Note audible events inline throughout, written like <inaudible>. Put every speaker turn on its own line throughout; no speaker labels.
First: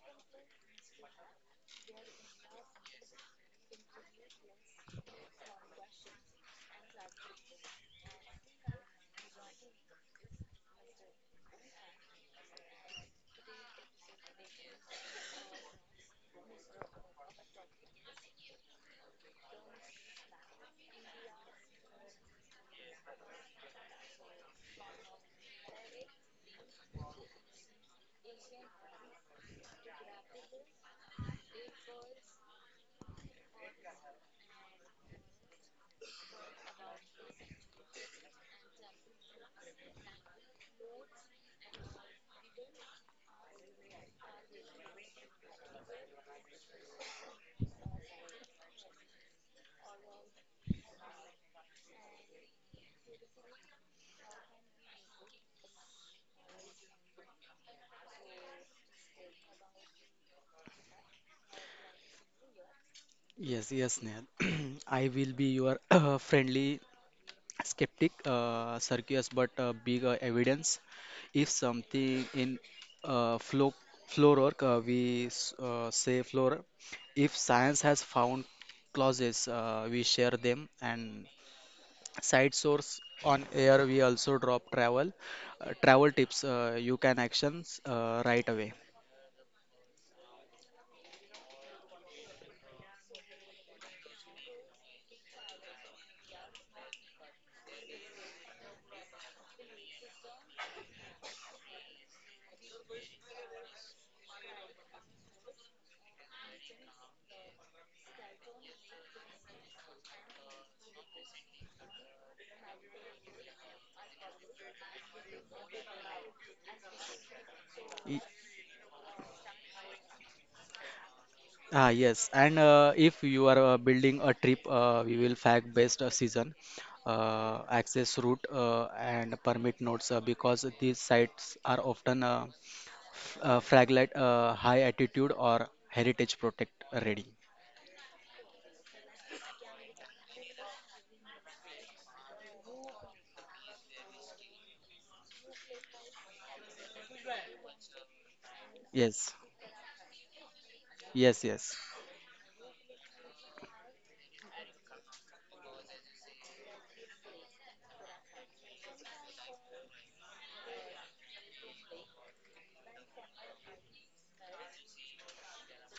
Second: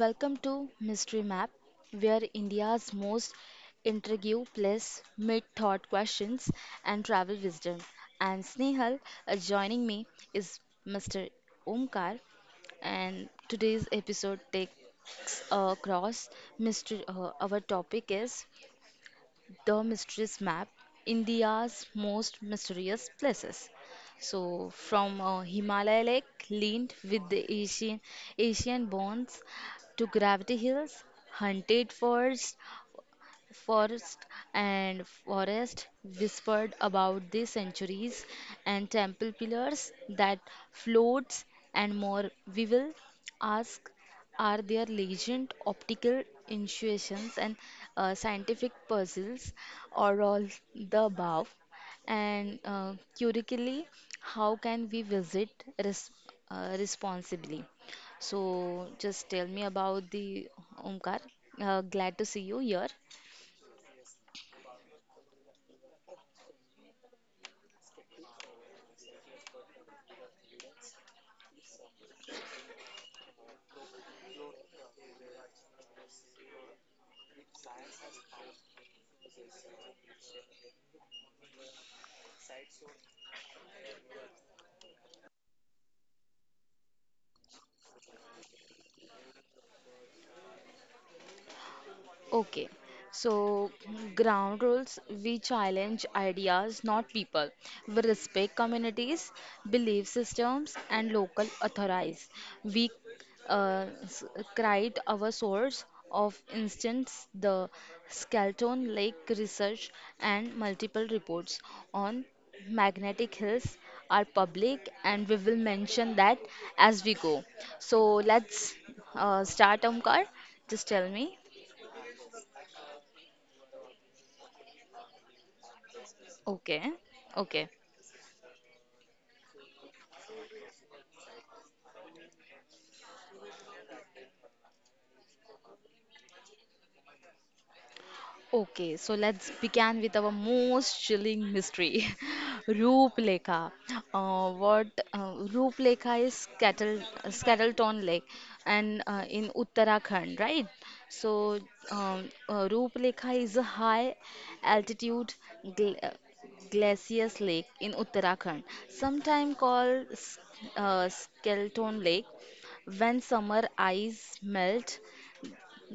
Welcome to Mystery Map, where India's most intriguing place meet thought questions and travel wisdom. And Snehal, joining me is Mr. Omkar, and today's episode takes across mystery. Our topic is the Mysteries Map, India's most mysterious places. So, from a Himalaya lake linked with the Asian bones to Gravity Hills, hunted for Forest forest whispered about the centuries and temple pillars that floats and more. We will ask, are there legend, optical intuitions and scientific puzzles or all the above? And curiously, how can we visit res responsibly? So just tell me about the Omkar. Glad to see you here.
Yes, Neil. <clears throat> I will be your <clears throat> friendly skeptic, circus, but big evidence. If something in uh, flow, floor work, say floor. If science has found clauses, we share them. And side source on air, we also drop travel tips. You can actions right away.
Okay, so ground rules, we challenge ideas, not people. We respect communities, belief systems, and local authorities. We uh, s- cite our source of instance, the Skeleton Lake research and multiple reports on magnetic hills are public and we will mention that as we go. So let's start Omkar. Just tell me.
Ah, yes, and If you are building a trip, we will fact based season,
Okay, okay,
access route, and permit notes because these sites are often f fragile, high altitude or heritage protect ready.
okay. So let's begin with our most chilling mystery, <laughs> Ruplekha. What Ruplekha is Kettle, Skettleton Lake, and
Yes,
in Uttarakhand, right?
yes,
So
yes,
Ruplekha is a high altitude gl glaciers lake in Uttarakhand, sometimes called Skeleton Lake. When summer ice melt,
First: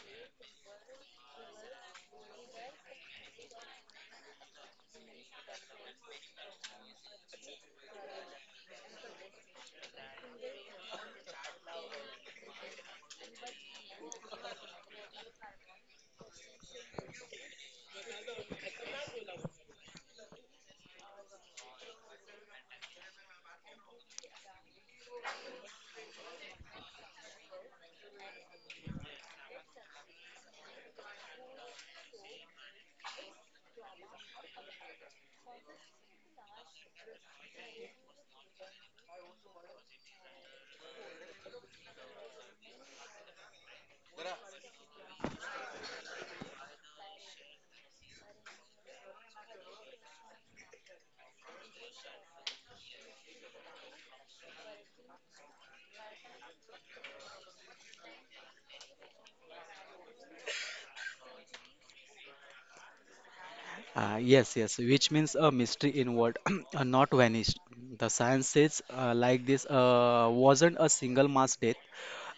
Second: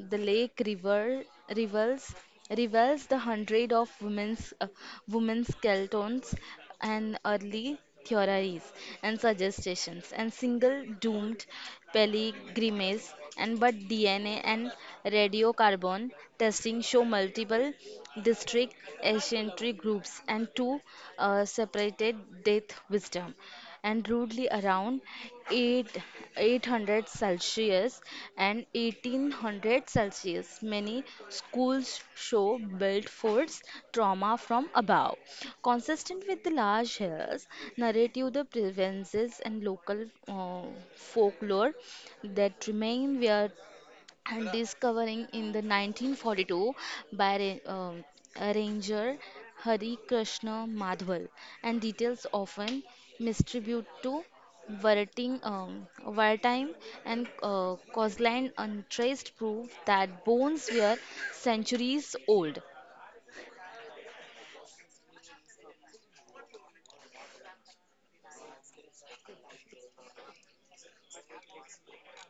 the lake river reveals reveals the hundred of women's skeletons and early theories and suggestions and single doomed pilgrimages and but DNA and radiocarbon testing show multiple district ancient groups and two separated death wisdom and rudely around 8, 800 Celsius and 1800 Celsius. Many schools show built forts trauma from above. Consistent with the large hills, narrative the provinces and local folklore that remain where and discovering in the 1942 by arranger Hari Krishna Madhwal and details often misattributed to wartime and coastline untraced prove that bones were centuries old.
yes, which means a mystery involved, <clears throat> not vanished. The science says like this wasn't a single mass death.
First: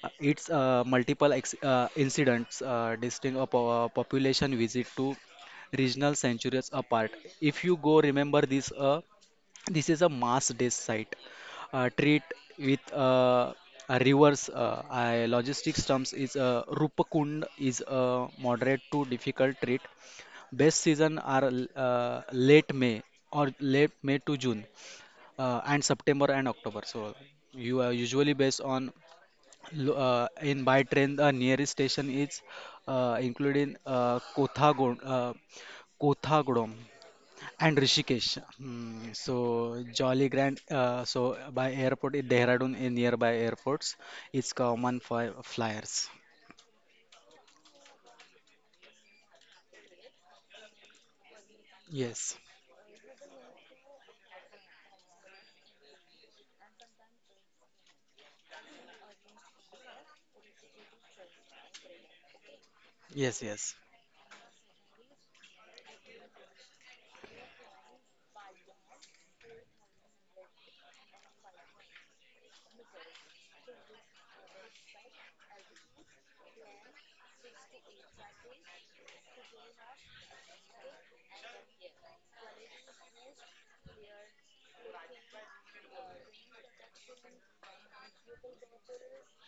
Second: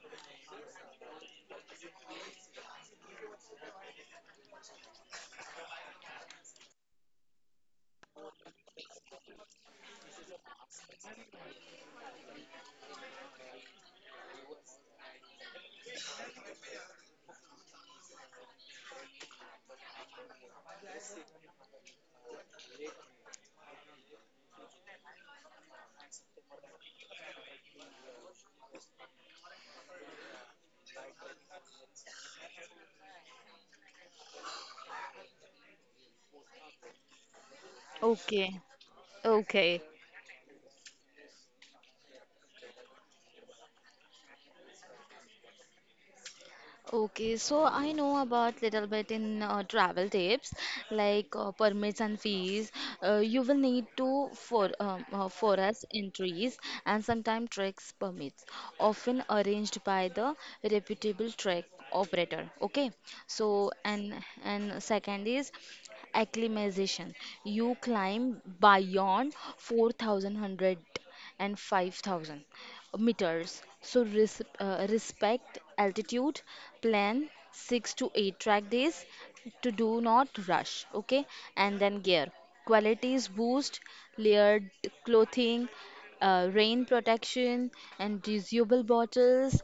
It's multiple ex incidents population visit to regional centuries apart. If you go, remember this. This is a mass day site. Treat with a reverse I logistics terms is Rupakund is moderate to difficult treat. Best season are late May to June and September and October. So you are usually based on in by train, the nearest station is including Kothagon, Kothagodam and Rishikesh.
Okay,
So
okay.
Jolly Grand. So by airport, in Dehradun in nearby airports, it's common for flyers.
Okay, so I know about little bit in travel tips like permits and
Yes,
fees. You will need to for forest entries and sometimes treks permits, often arranged by the reputable trek operator. Okay,
yes,
so
yes.
and second is acclimatization. You climb beyond 4,100 and 5,000 meters. So respect altitude, plan 6 to 8 track days to do not rush. Okay, and then gear qualities boost, layered clothing, rain protection, and reusable bottles,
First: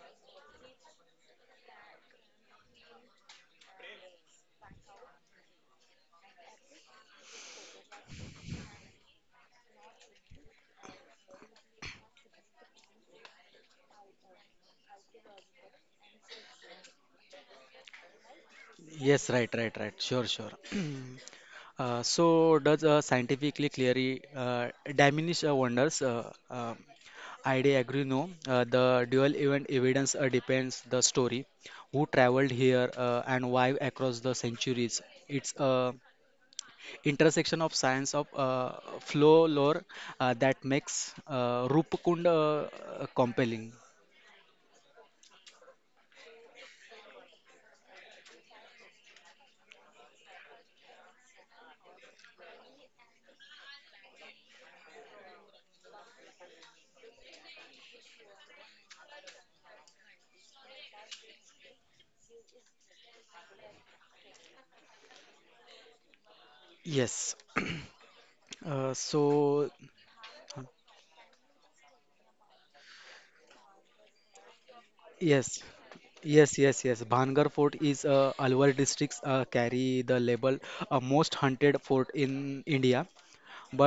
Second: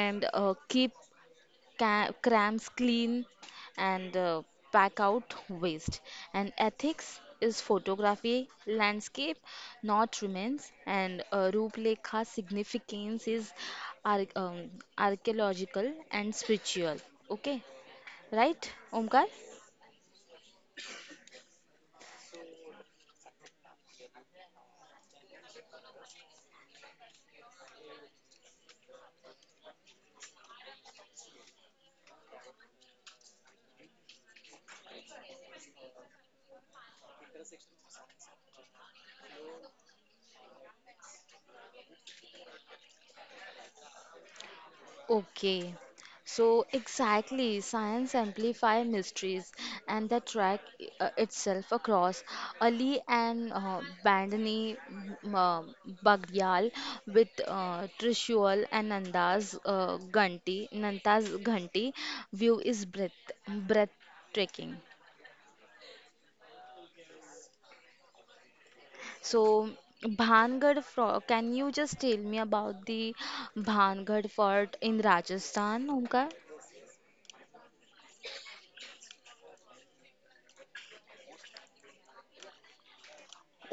and keep crams clean and pack out waste. And ethics is photography, landscape, not remains. And Ruplekha significance is ar- um, archaeological and spiritual. Okay, right,
Yes,
Omkar?
right, right, right. Sure, sure. <clears throat> Does scientifically clearly diminish wonders? I do agree. No, the dual event evidence depends the story, who traveled here and why across the centuries. It's a intersection of science of folklore that makes Rupkund compelling.
Okay, so exactly, science amplify mysteries and the track itself across Ali and Bandini m- um, Bagdial with Trishul and Nanda's Ghanti view is breathtaking.
Yes. <clears throat> Uh, so
So Bhangad, fort, can you just tell me about the Bhangad fort in
Yes,
Rajasthan, Omkar?
yes. Bhangar Fort is Alwar districts carry the label most hunted fort in India.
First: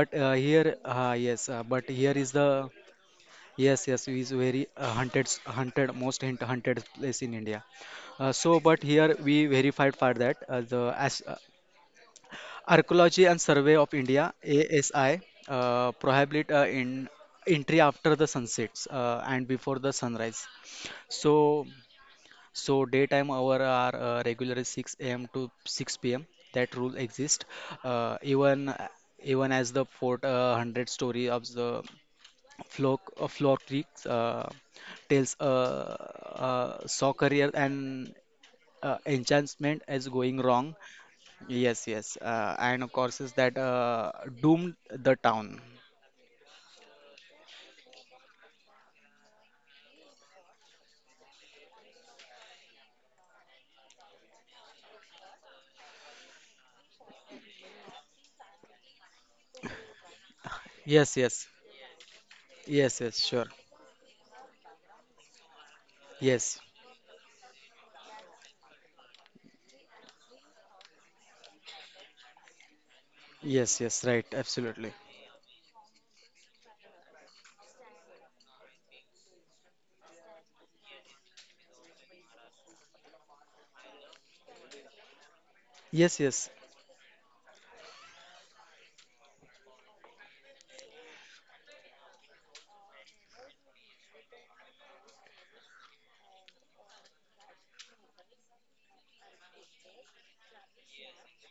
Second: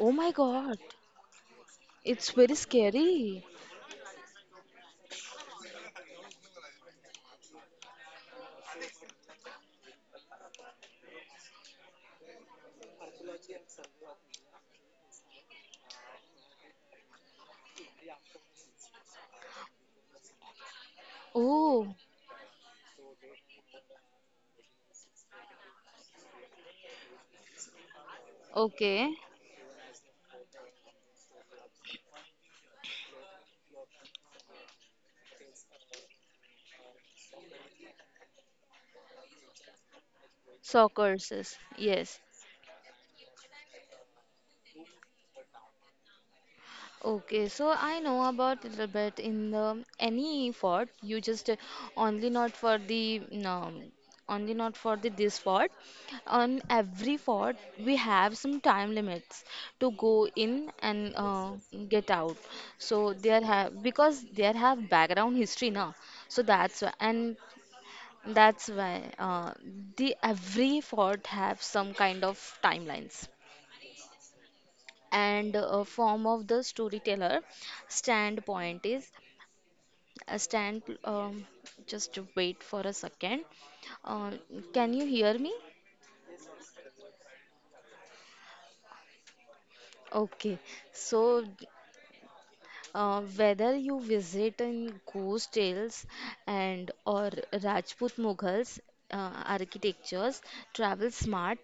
Oh my God.
yes, but here is
It's
the
very scary.
yes, is very most hunted place in India. So, but here we verified for that the Archaeology and Survey of India (ASI) prohibit in entry after the sunsets and before the sunrise. So
Oh,
so daytime hour are regularly 6 a.m. to 6 p.m. That rule exists. Uh, even
okay.
even as the fort hundred story of the Flock Creek tells a saw career and enchantment is going wrong.
Soccers, yes.
Yes, and of course is that doomed the town.
Okay, so I know about little bit in the any fort. You just only not for the no, only not for the this fort. On every fort, we have some time limits to go in and
Yes, yes,
get out. So
yes, yes,
there
sure.
have because there have background history now. So
Yes,
that's why the every fort have some kind of timelines
yes, yes, right, absolutely.
and a form of the storyteller standpoint is a stand just wait for a second uh, can you hear me
Yes, yes.
okay so whether you visit in ghost tales and or Rajput Mughals architectures, travel smart.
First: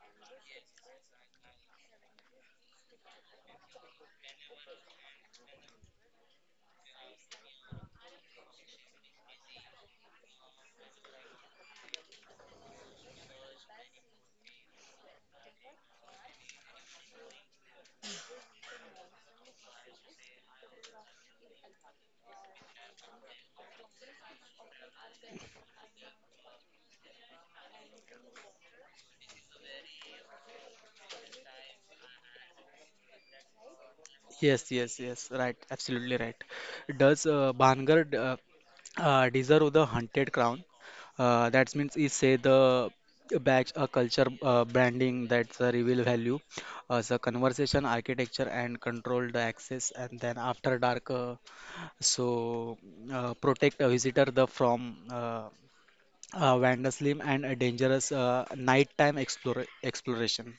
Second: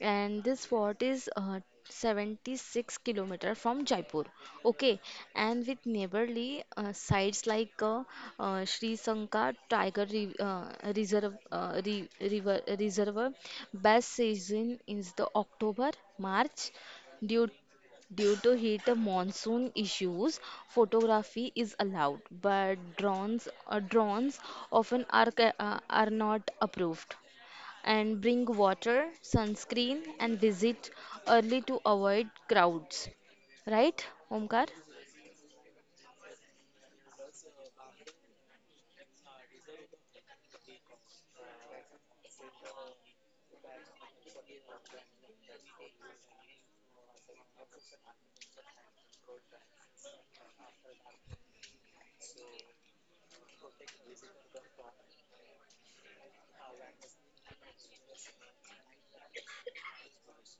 And this fort is 76-kilometer from Jaipur. Okay, and with neighborly sites like Sri Sanka Reserve River Reservoir. Best season is the October March due due to heat and monsoon issues, photography is allowed, but drones often are, are not approved. And bring water, sunscreen, and visit early to avoid crowds. Right, Omkar?
Yes. Right. Absolutely right. Does Bhangar deserve the hunted crown? That means he say the badge, a culture branding that's a reveal value, as a conversation architecture and control the access, and then after dark, so protect a visitor the from vandalism and a dangerous nighttime explore exploration.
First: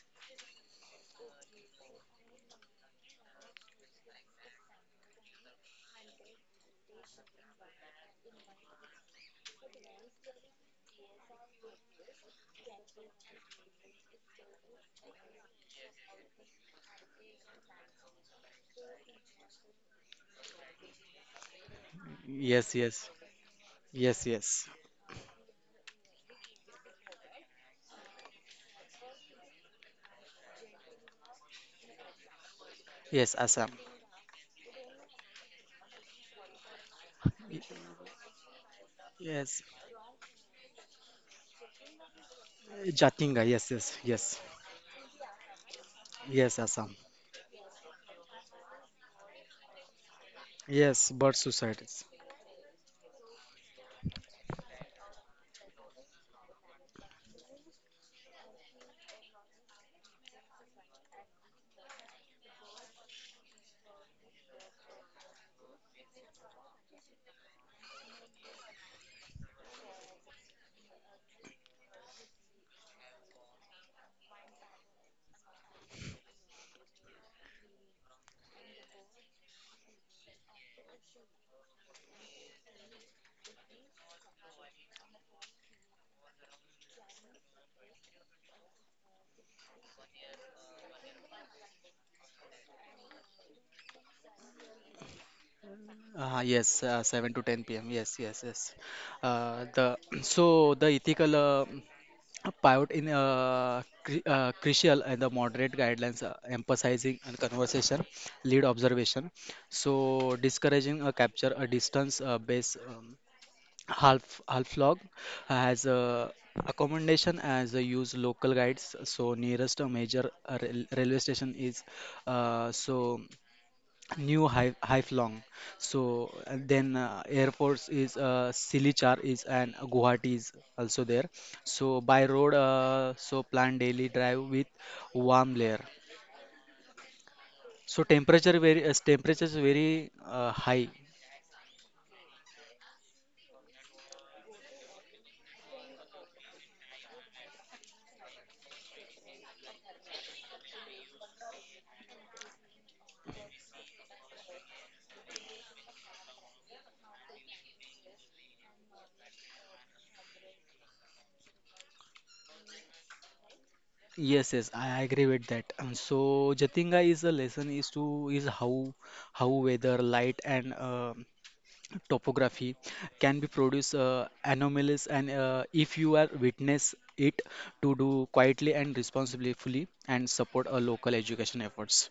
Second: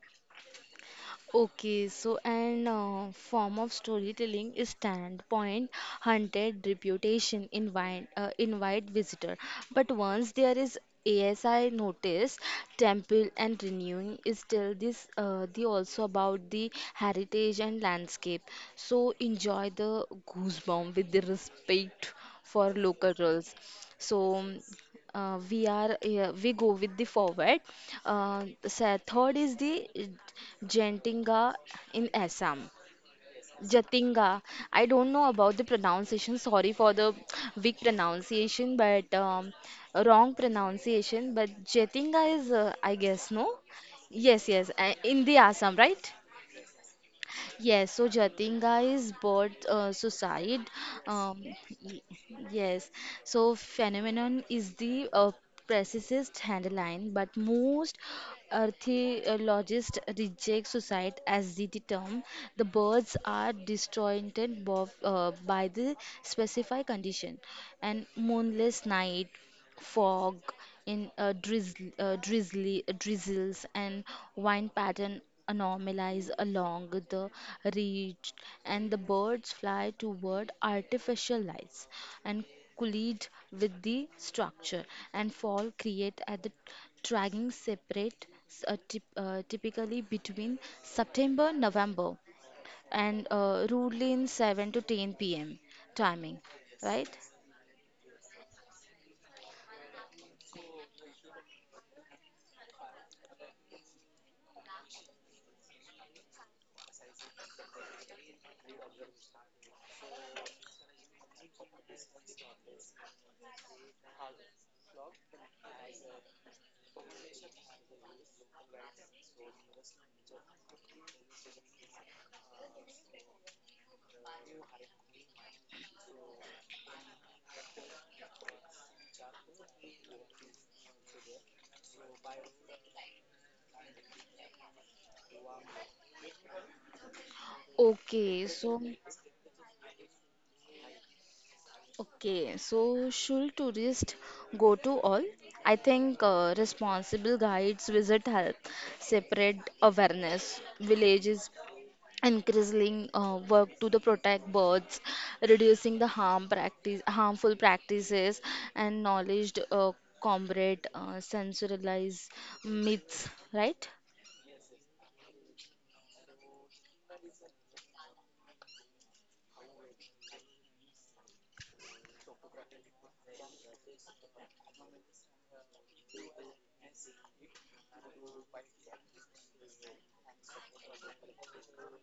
Okay, so an form of storytelling is standpoint, invite visitor. But once there is ASI notice, temple and renewing is still this the also about the heritage and landscape. So enjoy the goosebump with the respect for
Yes, yes,
local roles. So
yes, yes,
we go with the forward. Third is the Jatinga in Assam.
yes, Assam.
Jatinga. I don't know about the pronunciation. Sorry for the
Y-
weak pronunciation, but
Yes,
wrong pronunciation. But Jatinga is, I guess,
Jatinga,
no.
yes, yes, yes,
Yes, yes, in the Assam, right?
yes, Assam.
Yes, so Jatinga is bird suicide.
Yes, bird
Um,
suicides.
y- yes, so phenomenon is the precise headline, but most archaeologists reject suicide as the term. The birds are destroyed by the specified condition and moonless night fog in drizzl- drizzly drizzles and wind pattern anomalies along the ridge and the birds fly toward artificial lights and collide with the structure and fall create at the dragging separate typically between September November and rudely in 7 to 10 p.m. timing
Yes,
right
7 to 10 p.m. Yes, yes, yes. The <clears throat> So the ethical pivot in cri crucial and the moderate guidelines emphasizing and conversation lead observation. So discouraging a capture a distance base. Half Log has a accommodation as a use local guides. So nearest a major railway station is uh, so New Haiflong. So and then airports is Silichar is and Guwahati is also there. So by road, so plan daily drive with warm layer. So
okay so
temperatures very high.
okay, so should tourists go to all? I think responsible guides visit help, separate awareness, villages, increasing work to the protect birds, reducing the harmful practices, and knowledge combat sensationalize myths, right?
Yes, I agree with that. So Jatinga is a lesson is to is how weather, light and topography can be produced anomalies and if you are witness it to do quietly and responsibly fully and support a local education efforts.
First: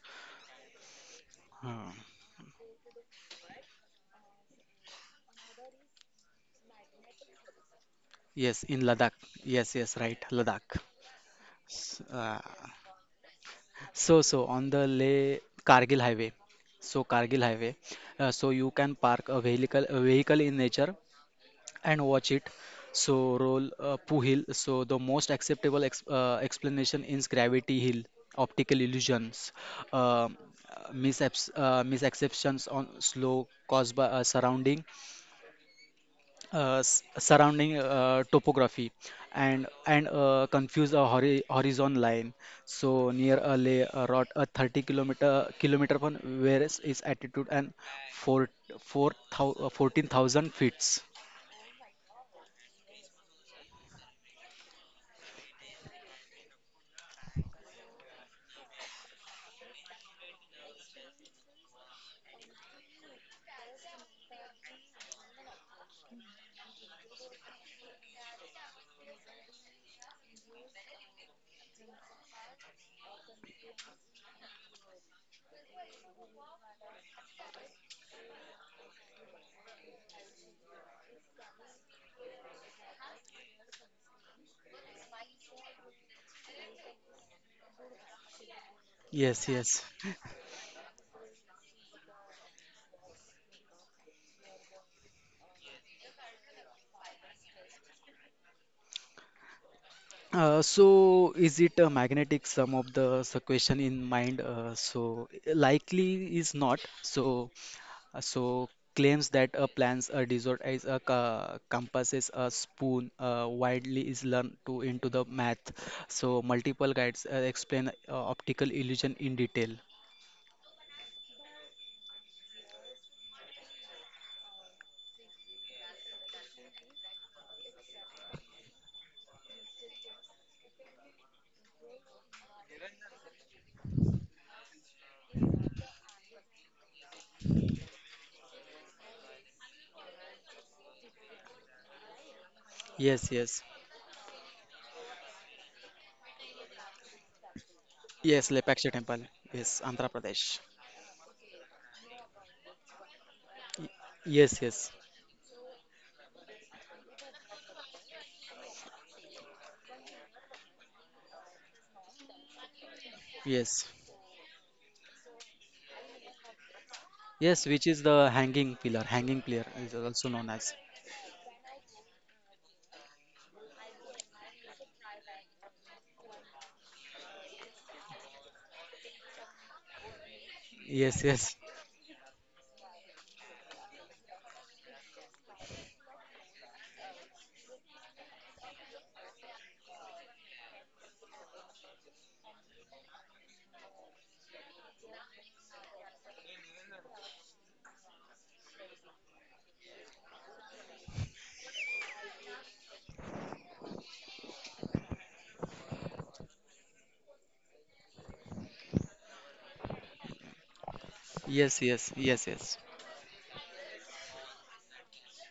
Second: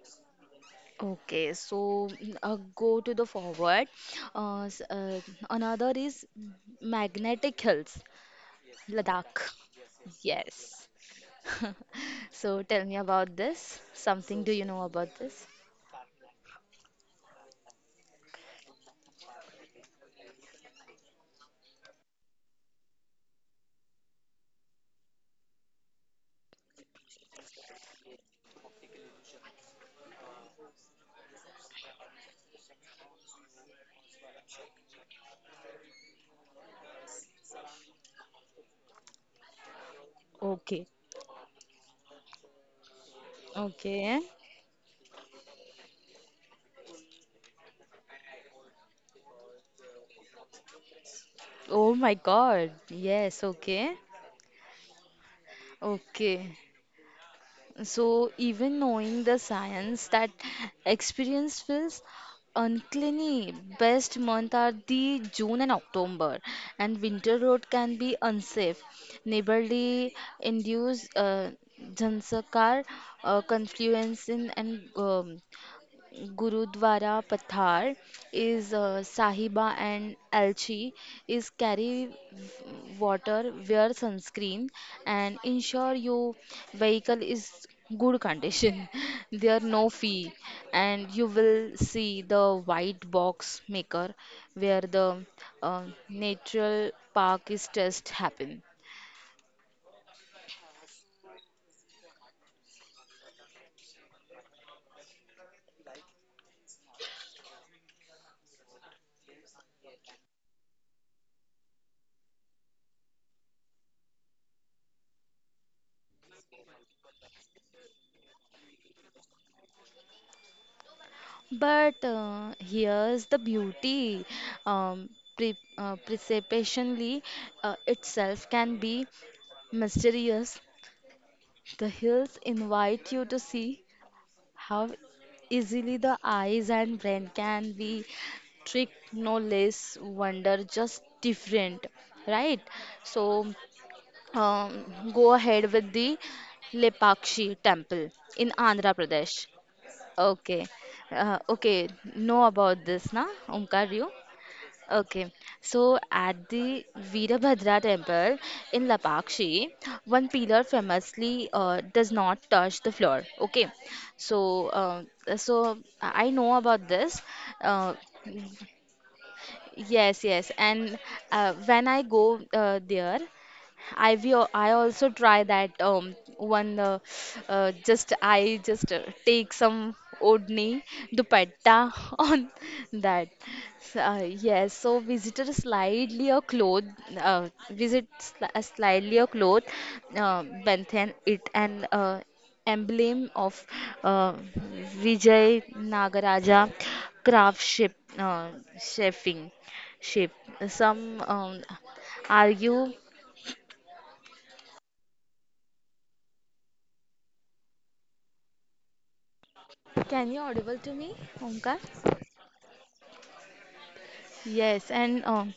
Okay, so
Uh,
go to the forward. Uh, s- uh, Another is magnetic hills.
yes, in Ladakh.
Ladakh.
Yes, right, Ladakh.
Yes. <laughs>
S- uh,
So tell me about this.
so
Something
so
do you
on
know
the
about
Leh
this?
Kargil highway. So Kargil highway. So you can park a vehicle in nature and watch it. So roll Puhil. So the most acceptable ex explanation is gravity hill, optical illusions, uh, misapps misacceptions on slow caused by surrounding topography and
Okay.
confuse a horizon line. So near a lay a
Okay.
rot a 30 kilometer from where is its altitude and four four thou 14,000 feet.
Oh my God. Yes. Okay. Okay. So, even knowing the science that experience feels uncleanly, best month are the June and October, and winter road can be unsafe. Neighborly induce Jansakar confluence in and Gurudwara Pathar is Sahiba and Alchi is carry water, wear sunscreen, and ensure your vehicle is good condition. <laughs>
Yes,
There are no
yes.
fee, and you will see the white box maker where the uh, natural park is test happen.
So is it a magnetic sum of the question in mind? So likely is not. So claims that a plants a dessert is a compasses a spoon widely is learned to into the math. So multiple guides explain optical illusion in detail.
But here's the beauty. Um, Precipitationally itself can be mysterious. The hills invite you to see how easily the eyes and brain can be tricked, no less wonder, just different, right?
Yes,
So
yes,
um, go ahead with the Lepakshi temple in
yes.
Andhra
Lepaksha Temple.
Pradesh.
Yes, Andhra
Okay.
Pradesh.
Okay. Know about this, na? Omkar, you?
Yes, yes,
Okay. So at the Virabhadra temple in Lapakshi, one pillar famously does not touch the floor. Okay.
yes,
So so I know about this.
yes.
Uh,
Which is the hanging pillar? Hanging pillar is
yes,
also
yes.
known as.
And when I go there, I also try that one just I just take some odni
Yes, yes.
dupatta <laughs> on that. So, yes, so visitor slightly a cloth visit sli- slightly a cloth Banthan it an emblem of uh, Vijay Nagaraja craftsmanship shaping shape. Some argue can you audible to me, Omkar?
Yes.
Yes, and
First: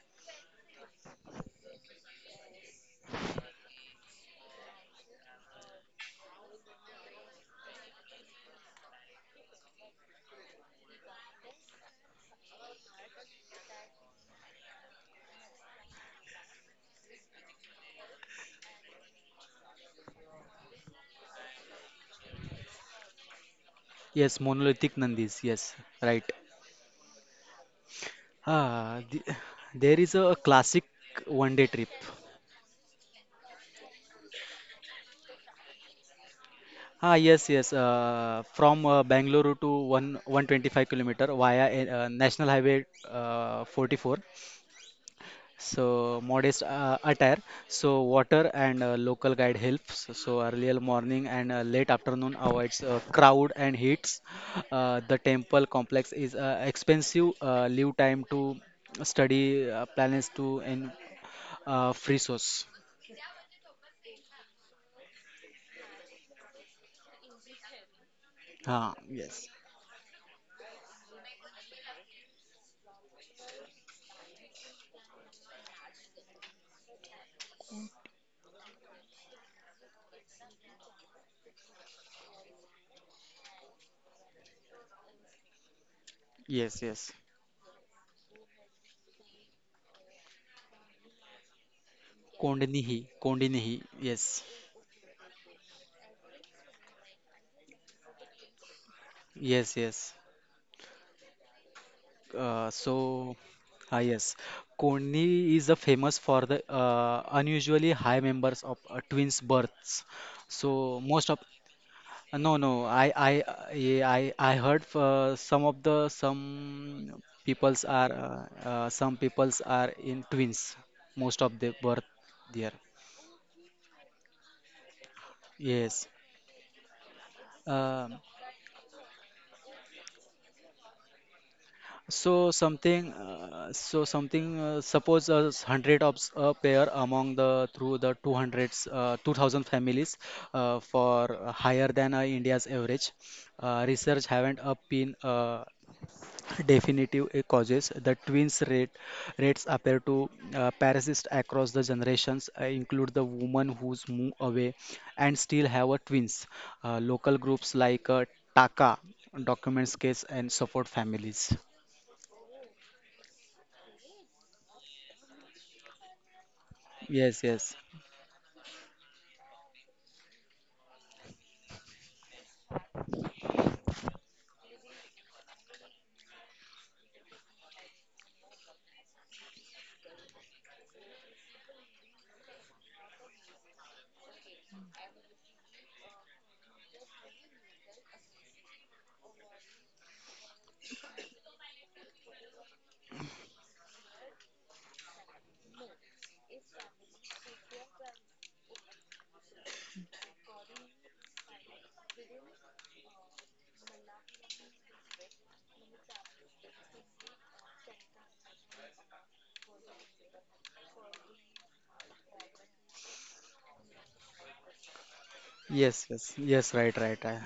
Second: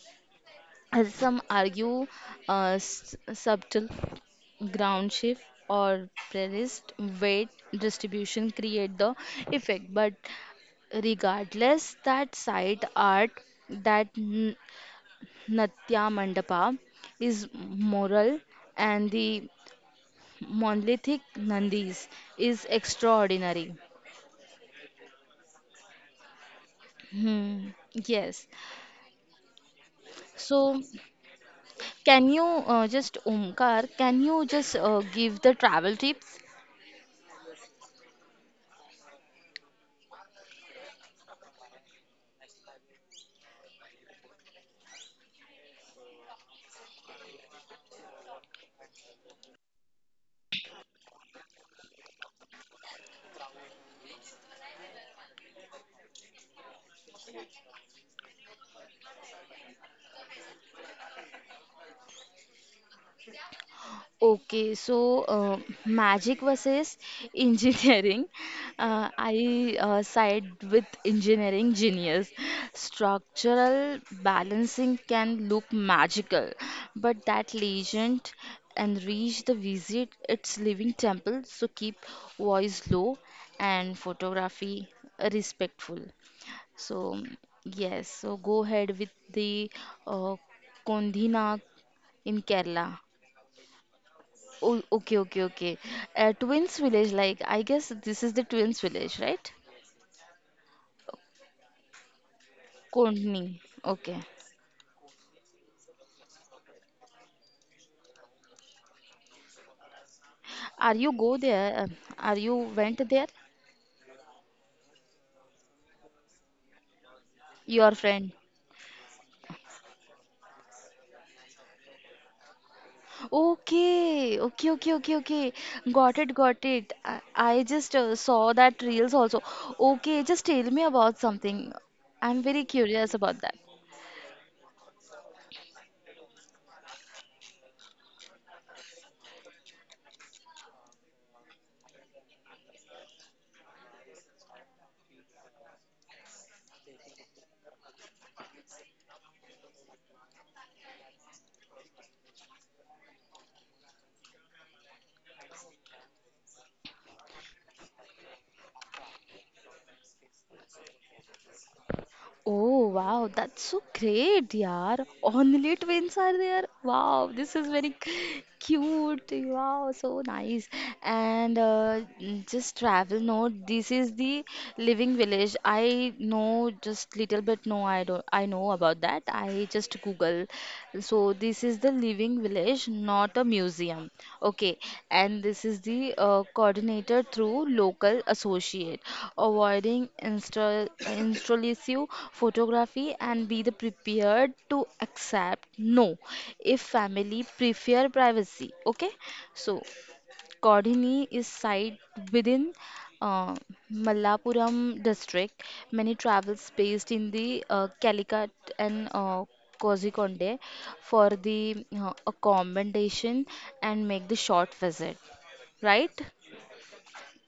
as some argue, subtle ground shift or balanced weight distribution create the effect. But regardless, that side art, that n- Natya Mandapa, is moral, and the monolithic Nandis is extraordinary.
Yes, monolithic Nandis. Yes, right.
Hmm, yes.
Ah, the, there is a classic
So.
one-day trip.
Can you just Omkar, can you just give the travel tips?
Yes. From Bangalore to one 125-kilometer via National Highway 44. So modest attire. So water and local guide helps. So earlier morning and late afternoon avoids crowd and heats. The temple complex is expensive. Leave time to study planets to and free source.
Okay, so magic versus <laughs> engineering.
Ah yes,
I side with engineering genius. Structural balancing can look magical, but that legend and reach the visit its living temple. So keep voice low and photography respectful.
yes, yes.
So, yes, so go ahead with the uh, Kondhina in Kerala.
Kondinihi. Yes,
Oh, okay, okay, okay. Twins Village, like, I guess this is the Twins Village, right?
yes, yes. Uh, so,
Kondhini,
ah,
okay.
yes, Koni is famous for the unusually high members of twins births.
Are
So
you
most
go
of
there? Are
no
you
no
went
I
there?
I heard some of the
Your friend.
some peoples are in twins most of the birth there.
Okay, okay, okay, okay, okay.
Yes.
Got it, got it. I just
Um,
saw that reels also. Okay, just tell me about something. I'm
so
very curious
something,
about that.
suppose a s- hundred of s- a pair among the through the two hundreds, 2,000 families, for higher than India's average. Research haven't up been definitive causes. The twins rates appear to persist across the generations. Include the woman who's moved away and still have a twins. Local groups like Taka documents case and support families.
Oh wow, that's so great, yaar. Only twins are there. Wow,
Yes,
this is
yes,
very cute. Wow, so nice. And just travel note, this is the living village. I know just little bit. No, I don't. I know about that. I just Google, so this is the living village, not a museum. Okay, and this is the coordinator through local associate, avoiding insta <coughs> intrusive photography and be the prepared to accept no if family prefer privacy. Okay, so Kodini is site within uh, Malappuram district. Many travels based in the Calicut and Kozhikonde for the accommodation and make the short visit,
yes,
right?
yes, yes, right, right.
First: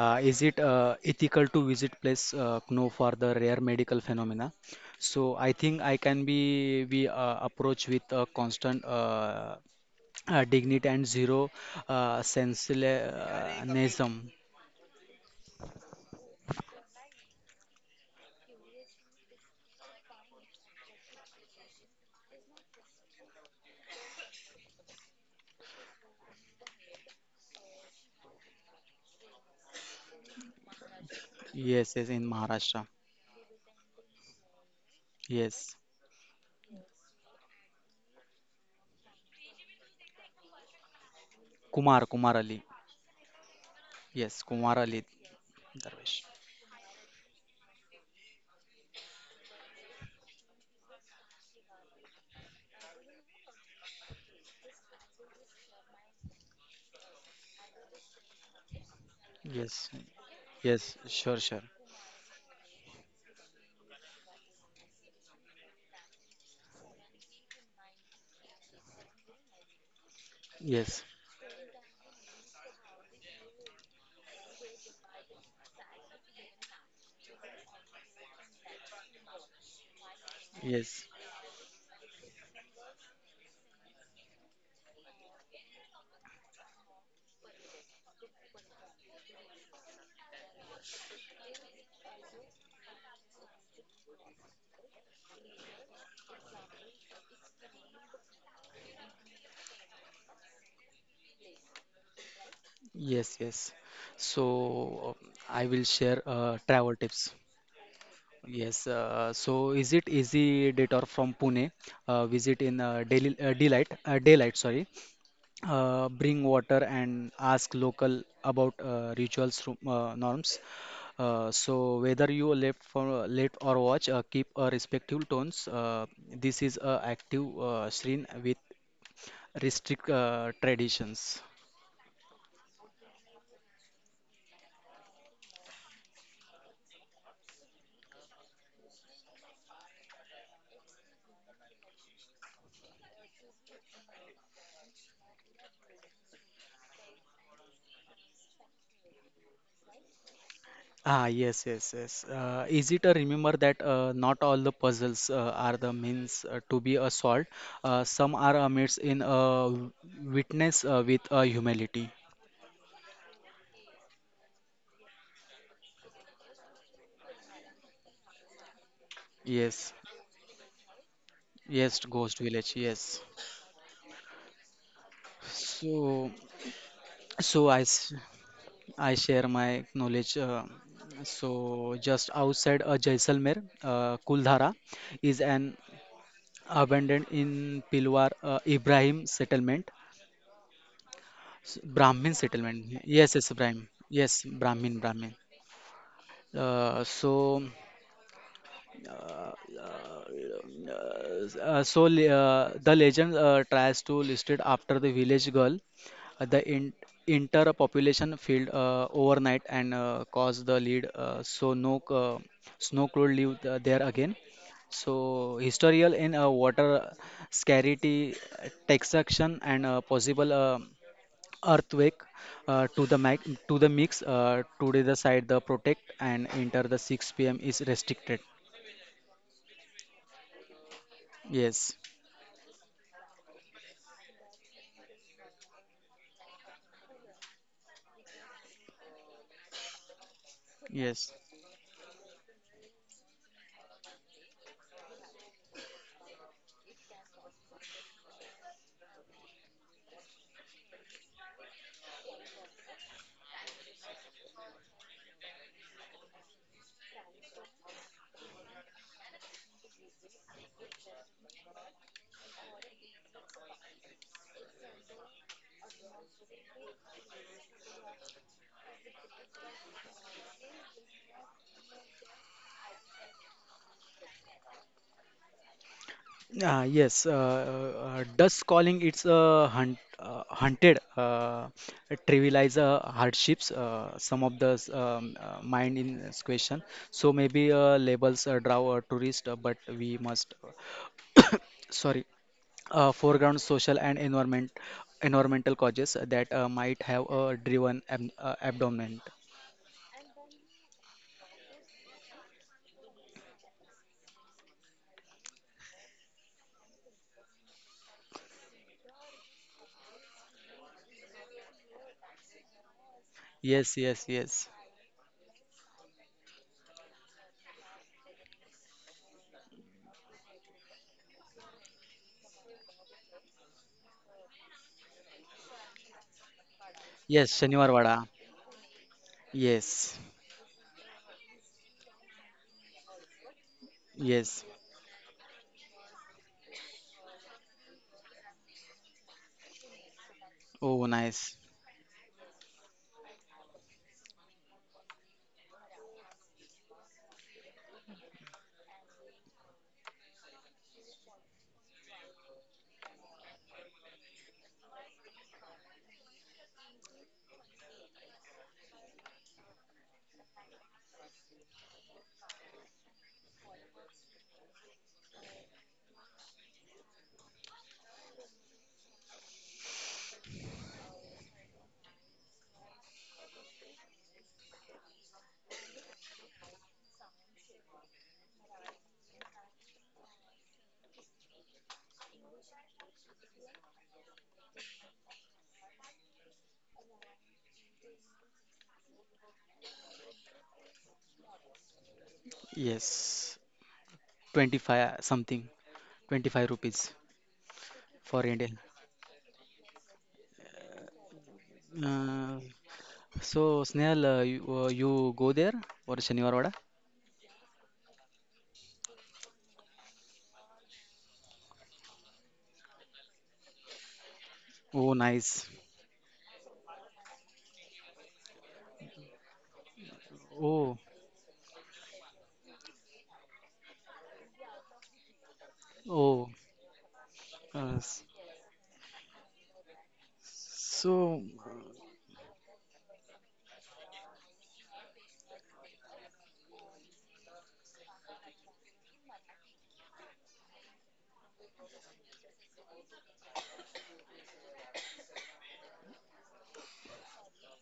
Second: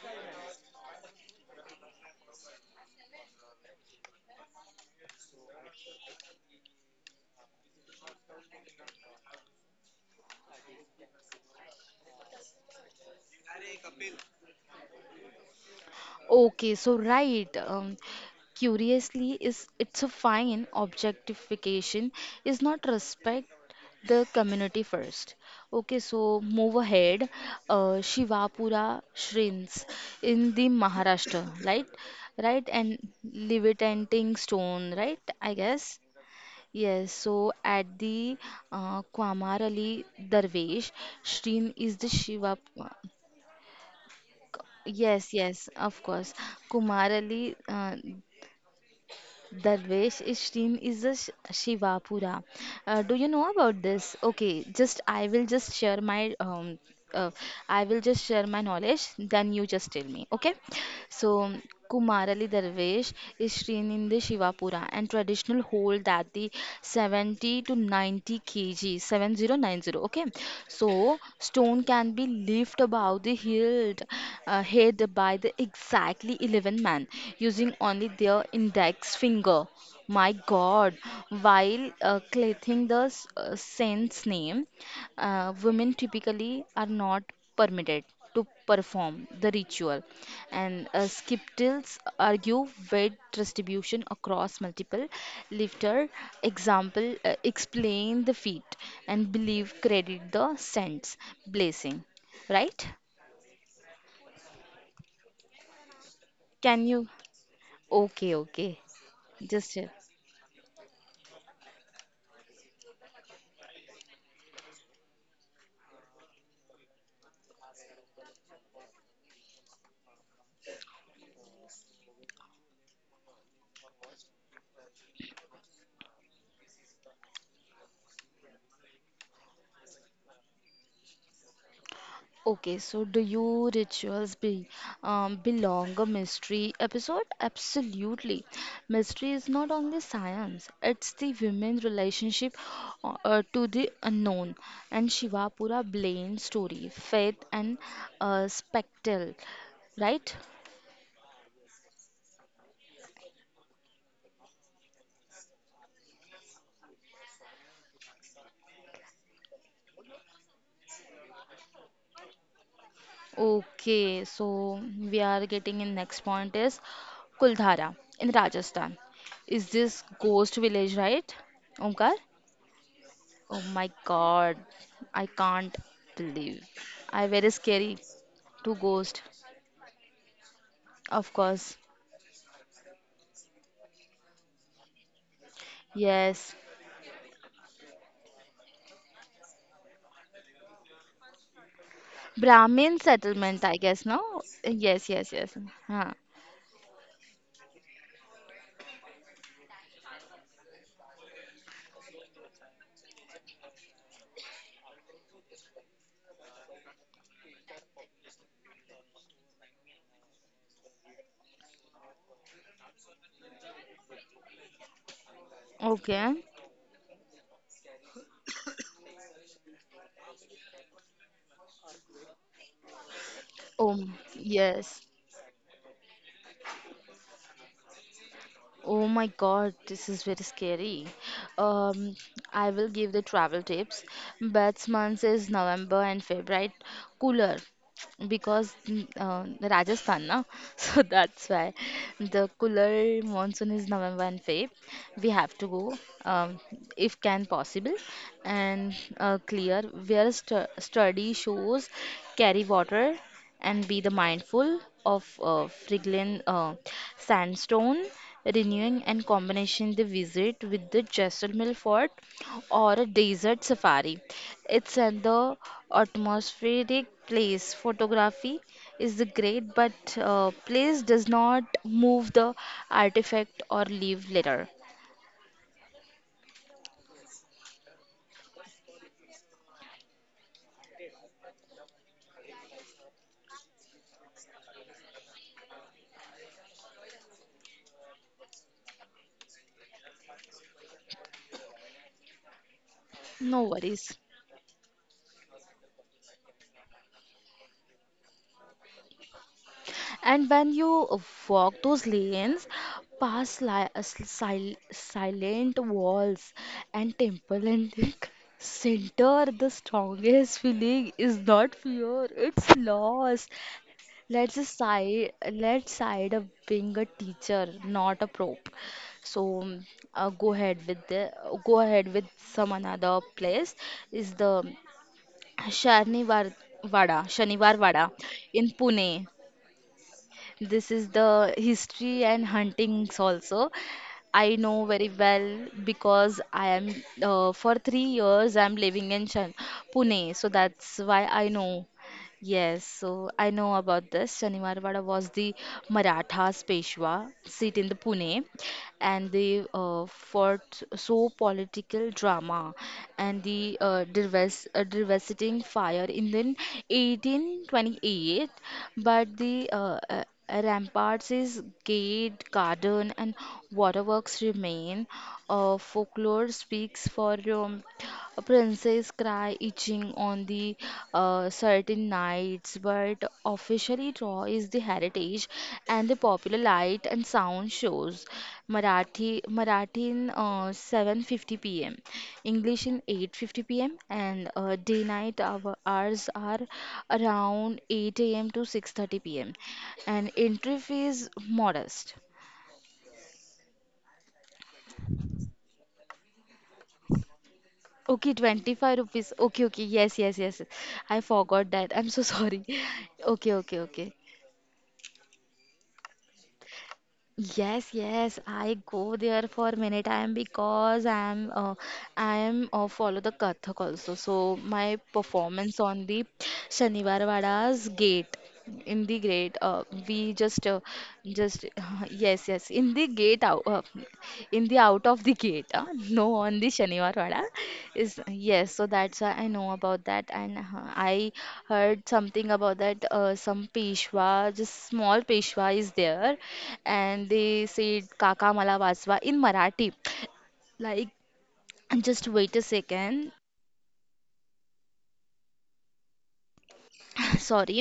Is it ethical to visit place no for the rare medical phenomena? So I think I can be approach with a constant dignity and zero sensationalism.
Okay, so right. Curiously is it's a fine objectification is not respect the community first. Okay, so move ahead. Shivapura shrines in the Maharashtra, right?
Yes, in
Right,
Maharashtra.
and levitating stone, right? I
Yes,
guess. Yes, so at the Kwamarali Darvesh, Shrine
Kumar,
is the
Kumar Ali.
Shiva.
Yes, Kumar Ali
Yes, yes, of
Darwish.
course. Kumarali Darvesh is stream is a Shivapura. Do you know about this? Okay, just I will just share my uh, I will just share my knowledge. Then you
Yes,
just tell me. Okay.
yes, sure,
So
sure.
Kumarali Darvesh is seen in the Shivapura and traditional hold that the 70 to 90 kilograms 7090, okay,
Yes,
so stone can be lifted about the hilt head by the exactly 11-man using only their index finger. My god.
yes.
While clothing the saint's name, women typically are not permitted to perform the ritual. And skeptics argue weight distribution across multiple lifter example explain the feat and believe credit the saints blessing, right?
Yes. So I will share
Can
travel
you?
tips.
Okay, okay.
Yes. So
Just
is it easy detour from Pune? Visit in daily daylight, Sorry. Bring water and ask local about norms. So whether you left for late or watch, keep a respective tones. This is a active shrine with restrict traditions.
okay, so do you rituals be belong a mystery episode? Absolutely. Mystery is not only science, it's the women relationship to the unknown and Shivapura Blaine story, faith and spectral, right?
Yes. Easy to remember that not all the puzzles are the means to be solved. Some are meets in witness with humility.
Okay, so we are getting in next point is Kuldhara in Rajasthan. Is
Yes,
this ghost village, right?
yes,
Omkar?
Ghost Village. Yes.
Oh my god, I can't
So,
believe. I
so
very
I, s-
scary two
I
ghost,
share my knowledge.
of course.
So just outside Jaisalmer, Kuldhara is an
Yes,
abandoned in Pilwar Brahmin settlement.
Brahmin
Yes, yes,
settlement, I
Brahmin.
guess.
Yes,
No,
Brahmin,
yes,
Brahmin.
yes, yes. Huh.
Uh, so, the legend tries to list it after the village girl. The in inter-population failed overnight and caused the lead, so no snow could live there again. So, historical in
Okay.
water scarcity, taxation, and possible. Earthquake uh, to the mic to the
Oh,
mix today
yes.
the side the protect and enter the 6 p.m. is restricted.
Oh my God, this is very scary.
yes
Um, I will give the travel tips. Best months is November and February. Cooler because Rajasthan, na? <laughs> So
yes
that's why the cooler monsoon is November and Feb. We have to go um, if can possible and clear. Wear sturdy shoes, carry water and be the mindful of Friglin sandstone renewing and combination the visit with the Jaisalmer fort or a desert safari. It's at the atmospheric place. Photography is the great, but place does not move the artifact or leave litter.
Yes, Dust calling it's a hunted, trivialize hardships. Some of the s- Mind in this question. So maybe labels draw a tourist, but we must, <coughs> sorry, foreground
No
social and
worries.
environmental causes that might have driven ab abdomen.
And when you walk those lanes, past silent walls and temple and like, <laughs> center, the strongest feeling is not fear, it's loss.
Yes, yes,
Let's
yes,
just side, let's side of being a teacher, not a prop. So uh, go ahead with the go ahead with some another place is the Shanivar Vada,
yes.
Shanivar
Shaniwar
Vada
Wada.
in Pune.
Yes,
This is the history and huntings also.
yes.
I know very well because I am for 3 years I'm living in Shan Pune, so
Oh,
that's why
nice.
I know. Yes, so I know about this. Shanimarwada was the Marathas Peshwa seat in the Pune and they fought so political drama and the devastating fire in the 1828, but the ramparts is gate garden and waterworks remain. Folklore speaks for a princess cry itching on the certain nights, but officially Raw is the heritage and the popular light and sound shows. Marathi in 7:50 p.m., English in 8:50 p.m., and day night our hours are around 8 a.m. to 6:30 p.m. And entry fee is modest.
Yes. 25 uh, something 25 rupees
Okay,
for Indian
25 rupees. Okay, okay. Yes, yes, yes. I forgot that. I'm so
uh,
sorry. <laughs> Okay, okay, okay.
You go there for Shaniwar Vada.
Yes, yes. I go there for many time because I am follow the Kathak also. So my
Oh nice
performance on the Shaniwar Wada's gate in the gate we just
oh
just <laughs> yes yes in the gate out in the out of the gate <laughs> no
oh
on the shaniwar wada is
s-
yes so that's why I know about that and I
so
heard something about that some peshwa just small peshwa is there and they said kaka mala vasva in marathi like just wait a second <laughs> <coughs> sorry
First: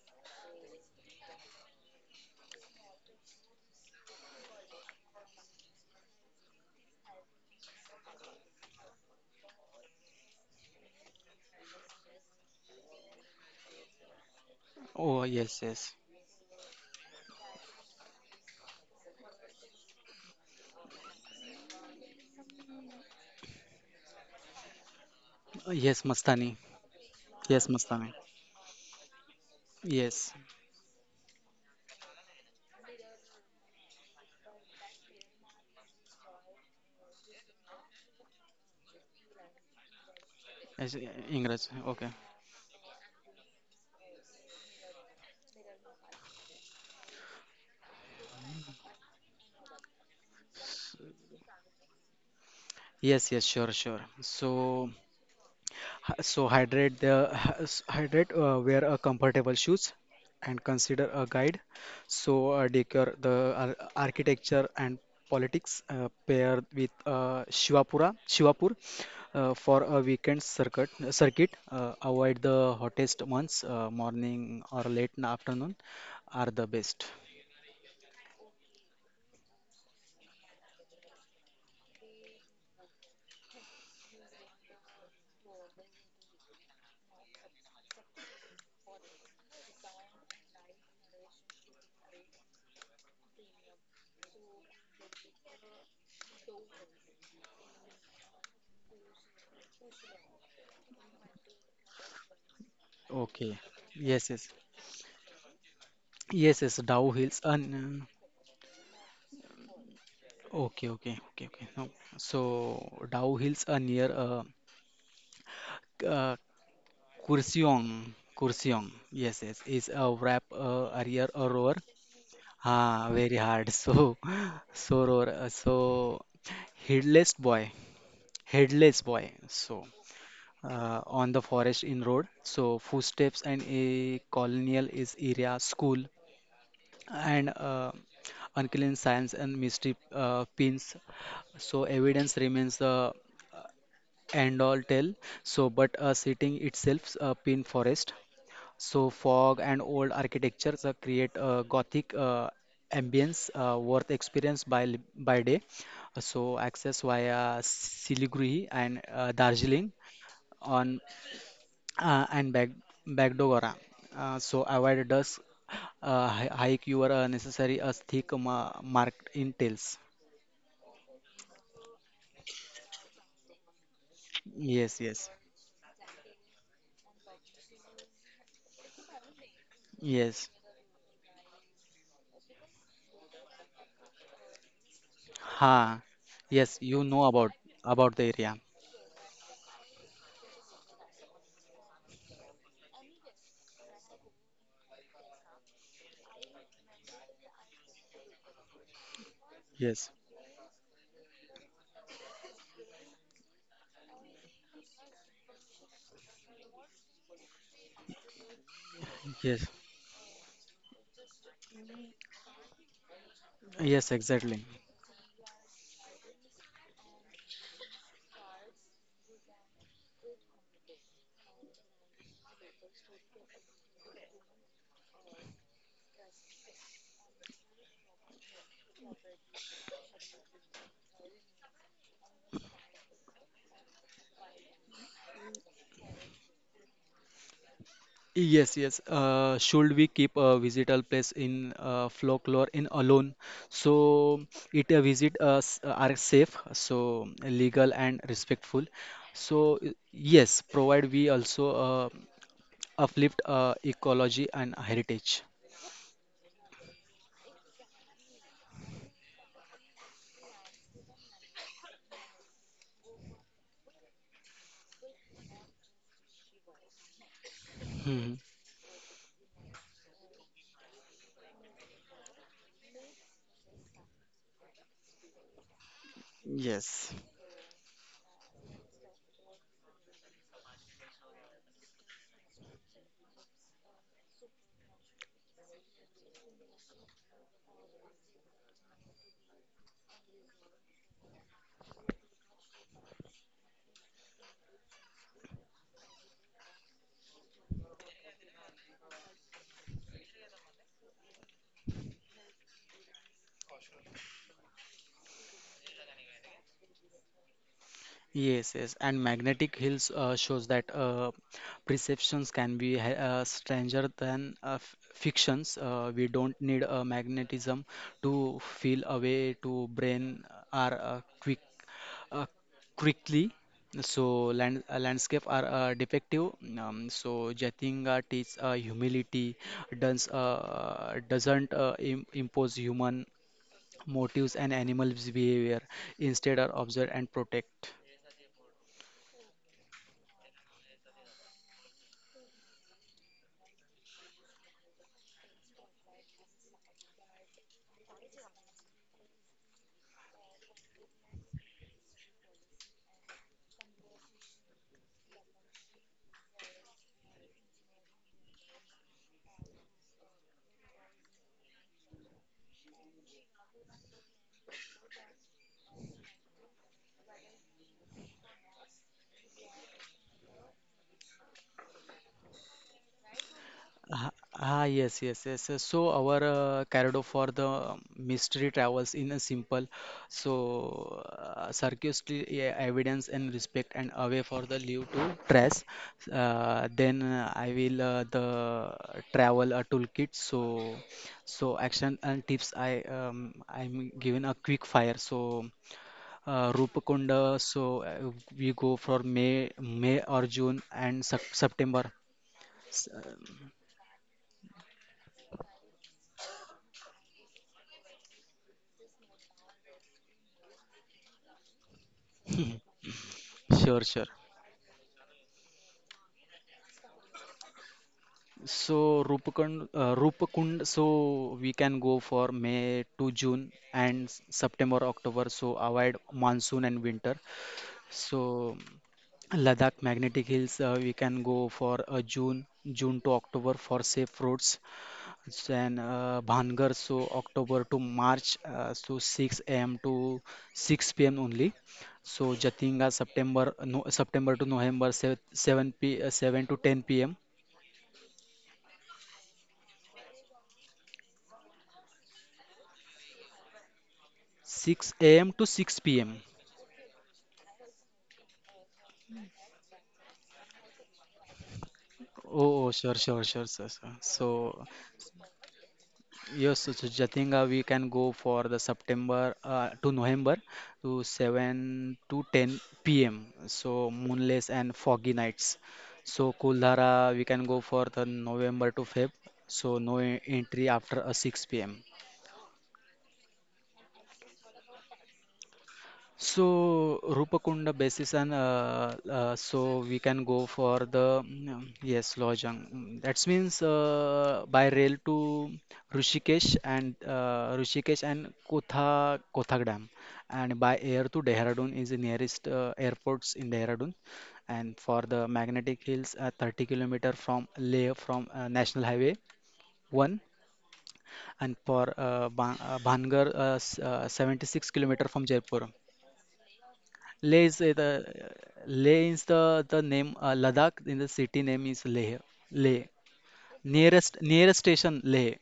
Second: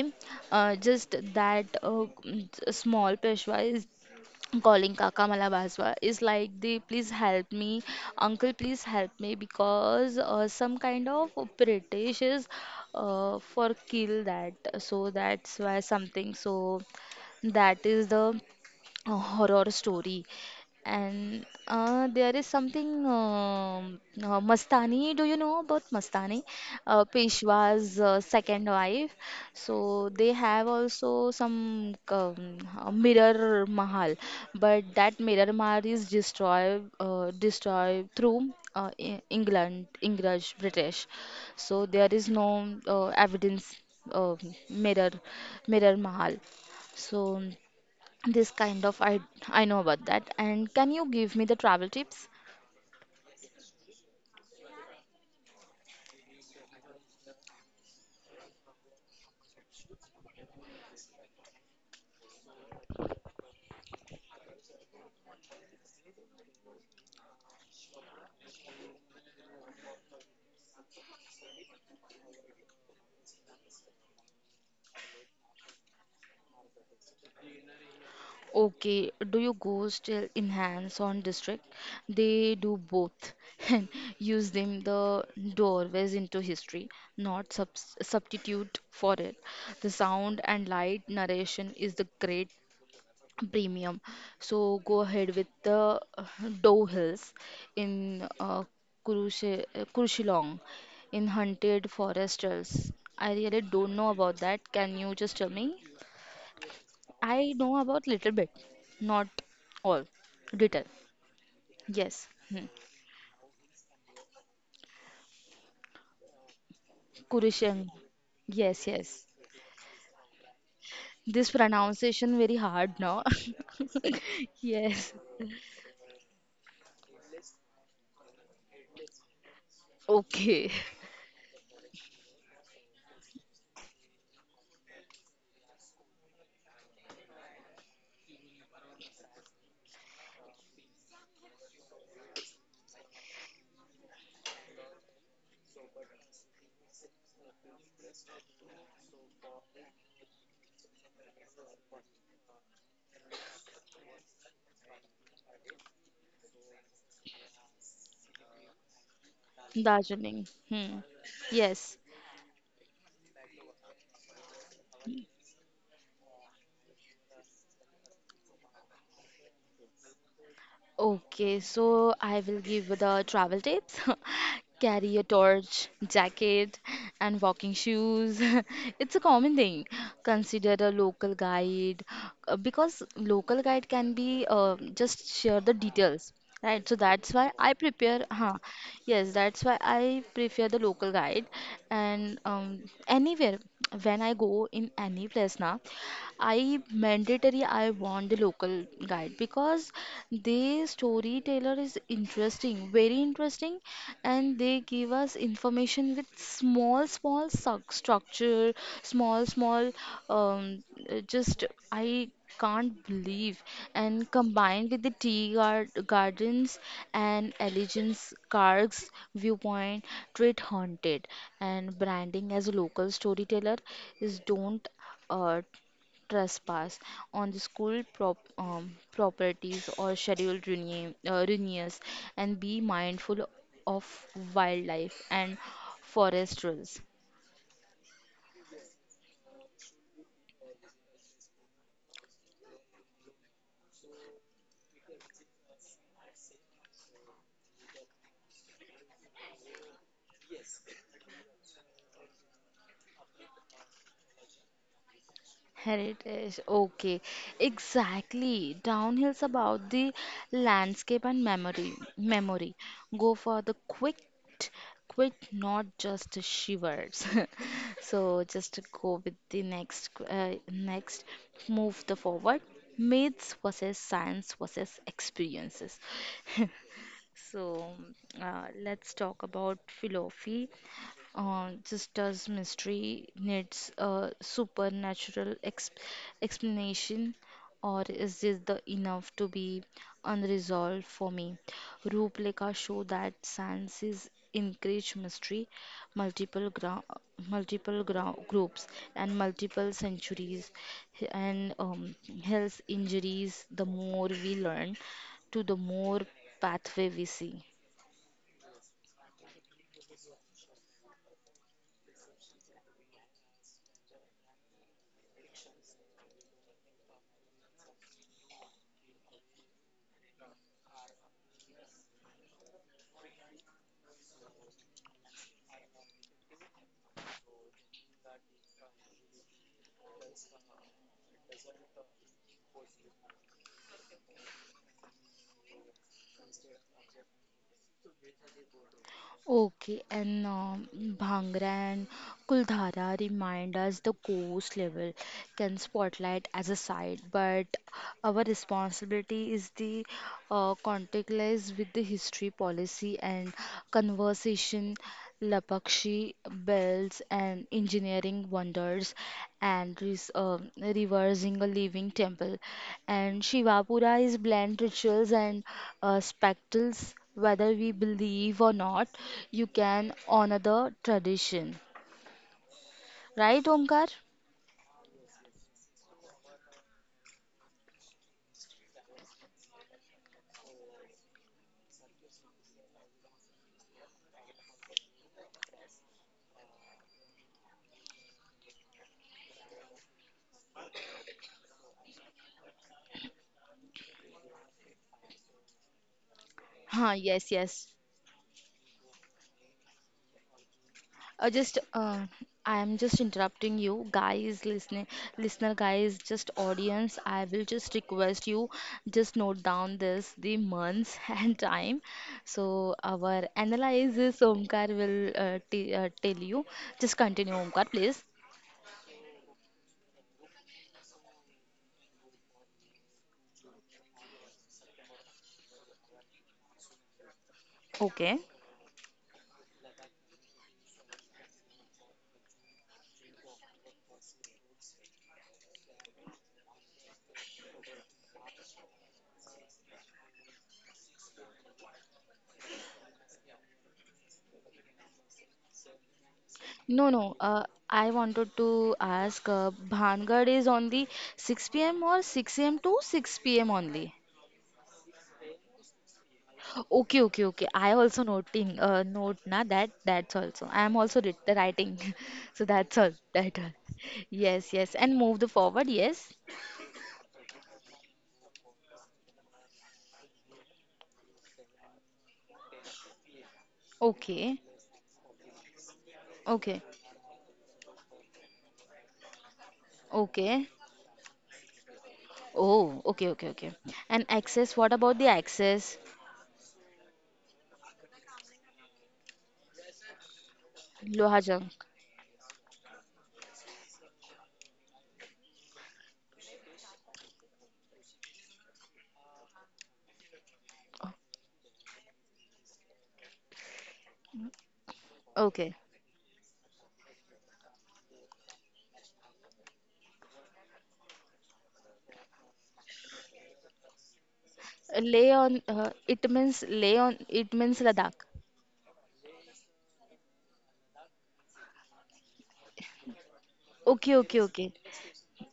just that small peshwa is calling Kaka Malabaswa is like the please help me, uncle please help me because some kind of British is for kill that so
oh yes
that's why
yes
something so that is the a horror story and there is something Mastani, do you know
Uh,
about
yes
Mastani?
Mastani. Yes,
Peshwa's
Mastani.
second wife, so
yes
they have also some mirror mahal, but that mirror mahal is destroyed, through England English
yes,
British,
English.
so
okay
there is no evidence uh, mirror mirror mahal. So this kind of I know about that. And can you give me the travel tips?
yes yes sure sure so Hy- So hydrate the <laughs> hydrate, wear a comfortable shoes and consider a guide. So decor the architecture and politics paired with Shivapur for a weekend circuit. Avoid the hottest months, morning or late in afternoon are the best.
Okay, do you go still in hands-on district? They do both <laughs> and use them the doorways into history, not substitute for it. The sound and light narration is the great premium. So go ahead with the Doe Hills in Kurushilong in Hunted Foresters. I
Okay.
really don't know
Yes,
about
yes.
that. Can you just tell me?
Yes. Dow Hills
I know
and
about
uh,
little bit, not all. Detail.
okay, okay, okay, okay. No.
Yes. Hmm.
So Dow Hills are near uh,
Kurushang.
Kursiong,
Yes,
Kursiong.
yes.
Yes, yes, is a wrap a rear a
This
roar.
pronunciation very hard
Ah,
now.
very hard.
<laughs>
So, <laughs> so
Yes.
roar. So, headless boy, headless boy. So,
Okay.
on the forest in road. So, footsteps and a colonial is area school and unclean science and mystery pins. So, evidence remains the end all tell. So, but sitting itself, pin forest. So fog and old architectures create a Gothic ambience worth experience by by day. So access via Siliguri and Darjeeling
Darjeeling. Hmm.
on
Yes.
and Bagdogra. So avoid dusk hike your necessary as thick ma marked in tails.
Okay, so I will give the travel tips. <laughs>
Yes,
Carry a
yes,
torch, jacket, and walking shoes. <laughs> It's a common thing.
yes.
Consider a local guide because local guide can be just share the
Ha.
details,
Yes,
right? So
you know
that's why I
about
prepare.
the
Huh,
area.
yes, that's why I prefer the local guide. And anywhere when I go in any place now. I mandatory I want the local guide because
Yes,
the storyteller is interesting, very interesting, and they give us information with small, small structure, small,
yes,
small, um, just I can't believe
yes,
and
exactly.
combined with the gardens and allegiance cargs viewpoint treat haunted and branding as a local storyteller is don't uh, trespass on the school properties or scheduled renewals and be mindful of wildlife and forest rules.
Yes, yes. Should we keep a visitor place in folklore in alone? So it visit us are safe, so legal and respectful. So yes, provide we also uplift ecology and heritage.
Heritage, okay, exactly. Downhill's about the landscape and memory. Memory. Go for the quick, quick, not just shivers. <laughs>
Mhm.
So just to go with the next, next, move the forward. Myths versus science versus experiences.
Yes.
So let's talk about philosophy. Sister's mystery needs a supernatural ex explanation, or is this the enough to be unresolved for me? Rupleka show that sciences encourage mystery, multiple gra multiple gra groups, and multiple centuries, and health injuries. The more we learn, to the more pathway we see.
Yes, yes, and magnetic hills shows that perceptions can be stranger than fictions. We don't need magnetism to feel a way to brain are uh, quickly. So landscape are defective. So Jatinga teaches humility, doesn't impose human motives and animals behavior. Instead, are observe and protect.
Okay, and Bhangra and Kuldhara remind us the coast level can spotlight as a side, but our responsibility is the contactless with the history policy and conversation, Lapakshi bells and engineering wonders, and reversing a living temple, and Shivapura is bland rituals and spectacles whether we believe or not, you can honor the tradition. Right, Omkar?
Ah, ah, yes, yes, yes, yes. So our Cardo for the mystery travels in a simple, so circuitry, yeah, evidence and respect and away for the leave to trace. Then I will the travel a toolkit. So action and tips I'm given a quick fire. So
Huh, yes,
Rupakonda.
yes.
So we go for May or June and
Just
September.
I am
S-
just
uh,
interrupting you guys listening listener guys just audience I will just request you just note down this the months <laughs> and time so our
Sure, sure.
analysis Omkar will t tell you just continue Omkar please
So Rupkund, Rupkund, so we can go for May to June and September, October. So avoid monsoon and winter.
okay.
So Ladakh Magnetic Hills, we can go for June to October for safe roads. Then Bhangar, so October to March, so 6 a.m. to 6 p.m. only. So Jatinga, September, no, September to November, 7 to 10
No,
p.m.
no. I wanted to ask, Bhangad is on the 6 p.m. or 6 a.m. to 6 p.m. only.
6 a.m. to 6 p.m.
Okay, okay, okay. I also noting note na that that's also. I am also writing, <laughs> so
Oh, oh,
that's
sure,
all.
sure,
That
sure,
all.
sir, sir.
Yes,
So,
yes, and move the forward. Yes.
yes, so, so Jatinga, we can go for the September to November to 7 to 10 p.m. So,
Okay,
moonless and foggy nights. So,
okay,
Kuldhara, we can go for the November to Feb. So, no
okay.
entry after 6 p.m.
Oh, okay, okay, okay. And access. What about the access?
So Rupakunda basis and so we can go for
Loha
the
junk.
yes Lojang. That means by rail to Rishikesh and Kotha Kothak Dam, and by air to Dehradun is the nearest airports in Dehradun. And for the
Okay.
magnetic hills, 30 kilometers kilometer from Leh from National Highway 1, and for Ban Bhangar, 76 kilometers kilometer
Lay
from
on.
Jaipur.
It means lay on. It
Leh is
means Ladakh.
the Leh is the name Ladakh in the city name is Leh. Leh
Okay,
nearest
okay,
nearest
okay.
station Leh.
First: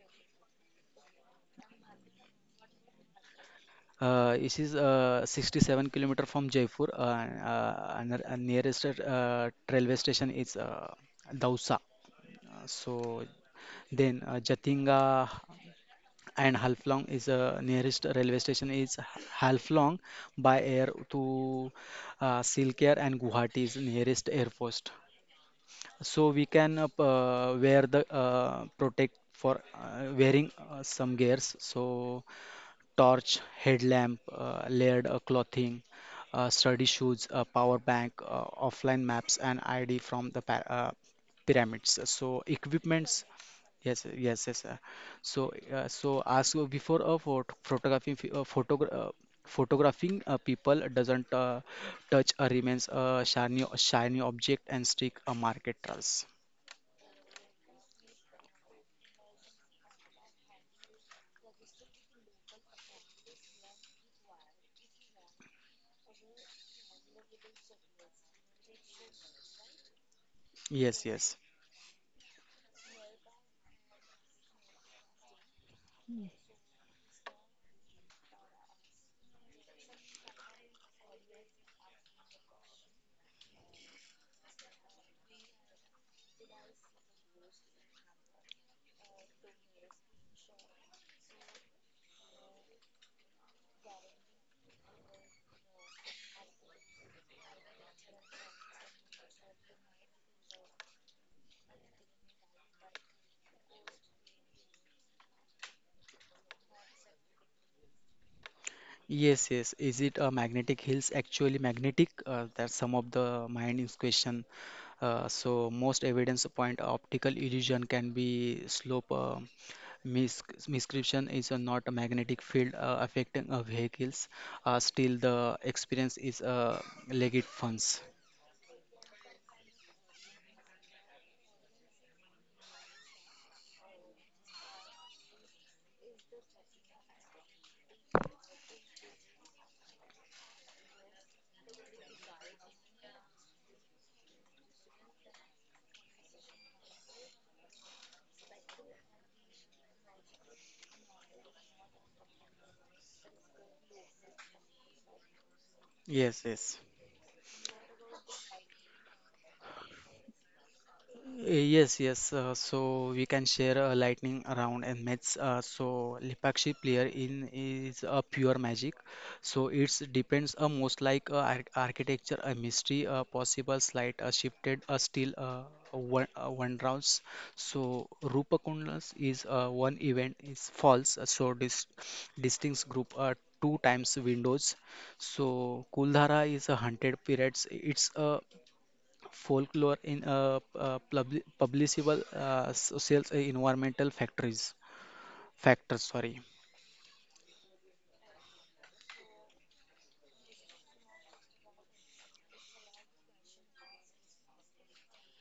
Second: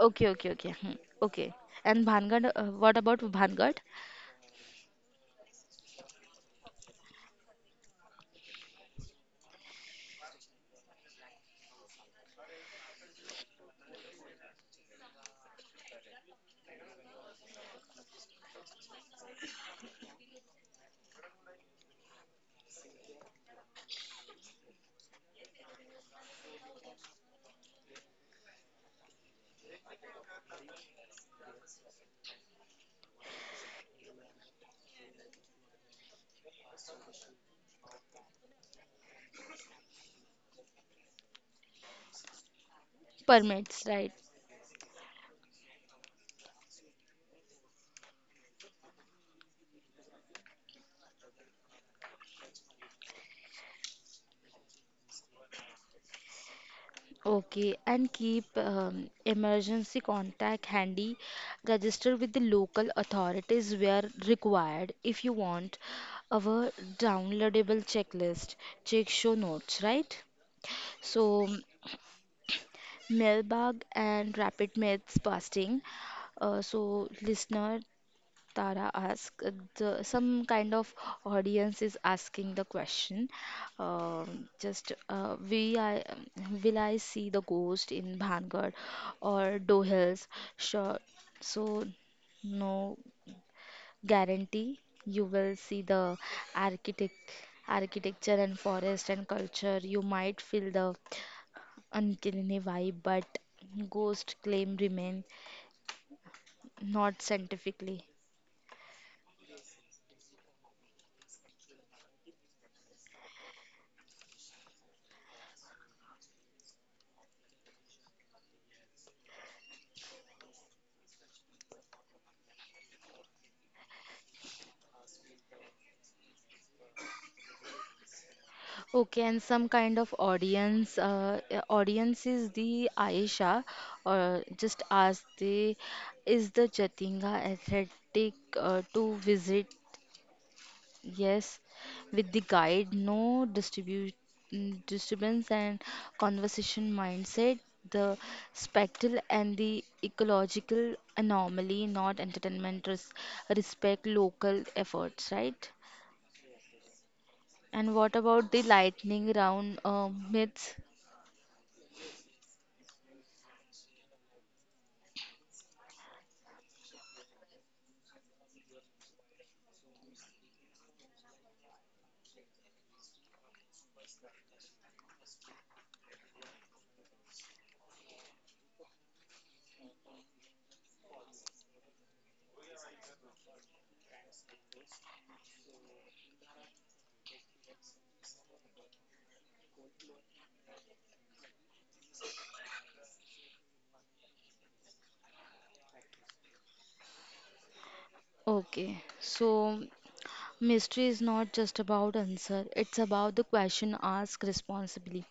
Okay, okay, okay. Hmm. Okay. And Bhangad, what about Bhangad?
It is 67 kilometers kilometer from Jaipur and the nearest railway station is Dausa. So then Jatinga and Halflong is nearest railway station is Halflong by air to Silchar and Guwahati is nearest air post. So we can wear the protect for wearing some gears so torch headlamp layered clothing sturdy shoes power bank offline maps and id from the pyramids so equipment. Yes,
Permits,
sir,
right?
yes, yes, sir. So, as before, photography, photographing people doesn't touch remains a shiny object and stick a market trust.
Okay. And keep emergency contact handy. Register with the local authorities where required. If you want our downloadable checklist, check show notes, right?
Yes, yes,
So, mailbag and rapid myths busting. So, listener Tara asked, the, some kind of audience is asking the question. Um just, uh, we I, will I see the ghost in Bhangad or Dohills? Sure. So, no guarantee you will see the architect, architecture and forest and culture. You might feel the uncanny vibe, but ghost claim remain not scientifically.
yes, yes. Is it a magnetic hills actually magnetic? That's some of the mind is question. So most evidence point optical illusion can be slope. Miscription is not a magnetic field affecting vehicles. Still, the experience is legit funds.
Okay, and some kind of audience. Audience is the Aisha, or just ask the is the Chatinga athletic to visit? Yes, with the guide, no disturbance and conversation mindset. The spectral and the ecological anomaly, not entertainment. Respect local efforts, right?
Yes, yes.
And what about the lightning round myths?
Yes, yes. So we can share a lightning around and match. So Lepakshi player in is a pure magic. So it's depends a most like a ar architecture, a mystery, a possible slight, a shifted, a still a one rounds. So Rupakundas is one event is false. So distinct group are two times windows. So Kuldhara is 100 periods. It's a folklore in publishable social environmental factories factors, sorry.
Okay, so mystery is not just about answer, it's about the question asked responsibly.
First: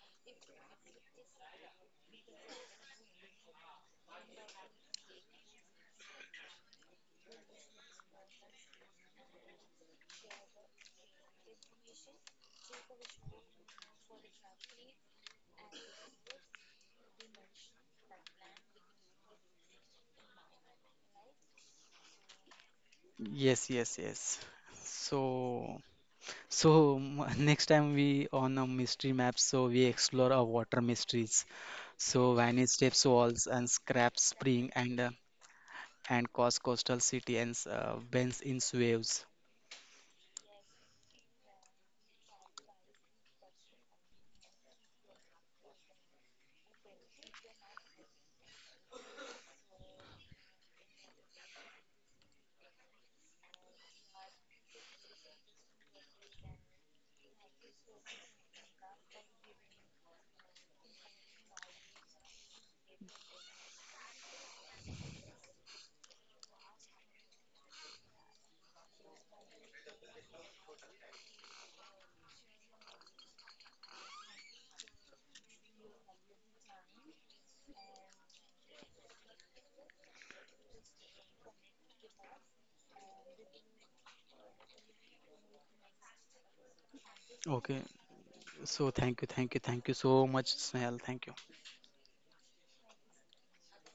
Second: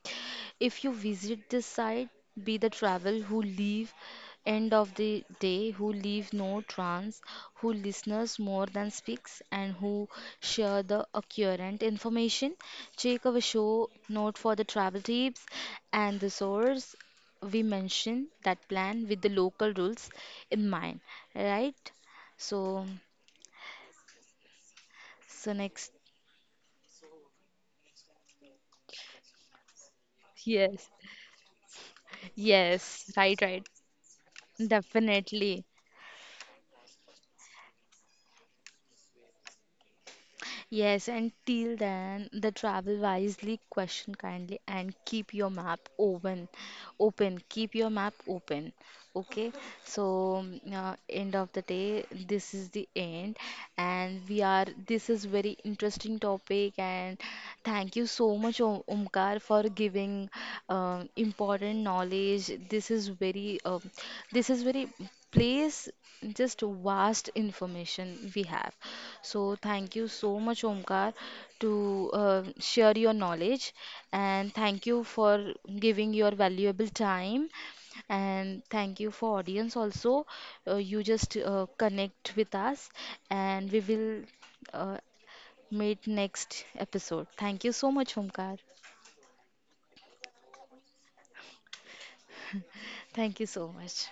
If you visit this site, be the travel who leave end of the day, who leave no trance, who listeners more than speaks, and who share the accurate information. Check our show note for the travel tips and the source. We mention that plan with the local rules in mind, right? So.
Yes, yes, yes, so
So next,
so <laughs> next time we on a mystery map so we explore our
yes,
water mysteries so vanish
yes,
steps
right,
walls
right,
and scrap spring
definitely.
and cause coastal city and bends in waves.
Yes, and till then, the travel wisely, question kindly, and keep your map open. Open, keep your map open. Okay, so end of the day, this is the end, and we are. This is very interesting topic, and thank you so much, Omkar, for giving important knowledge. This is very place just vast information we have so thank you so much omkar to share your knowledge and thank you for giving your valuable time and thank you for audience also you just connect with us and we will uh, meet next episode thank you so
Okay,
much omkar
so thank you, thank you, thank you so much, Snehal, thank you.
thank you so much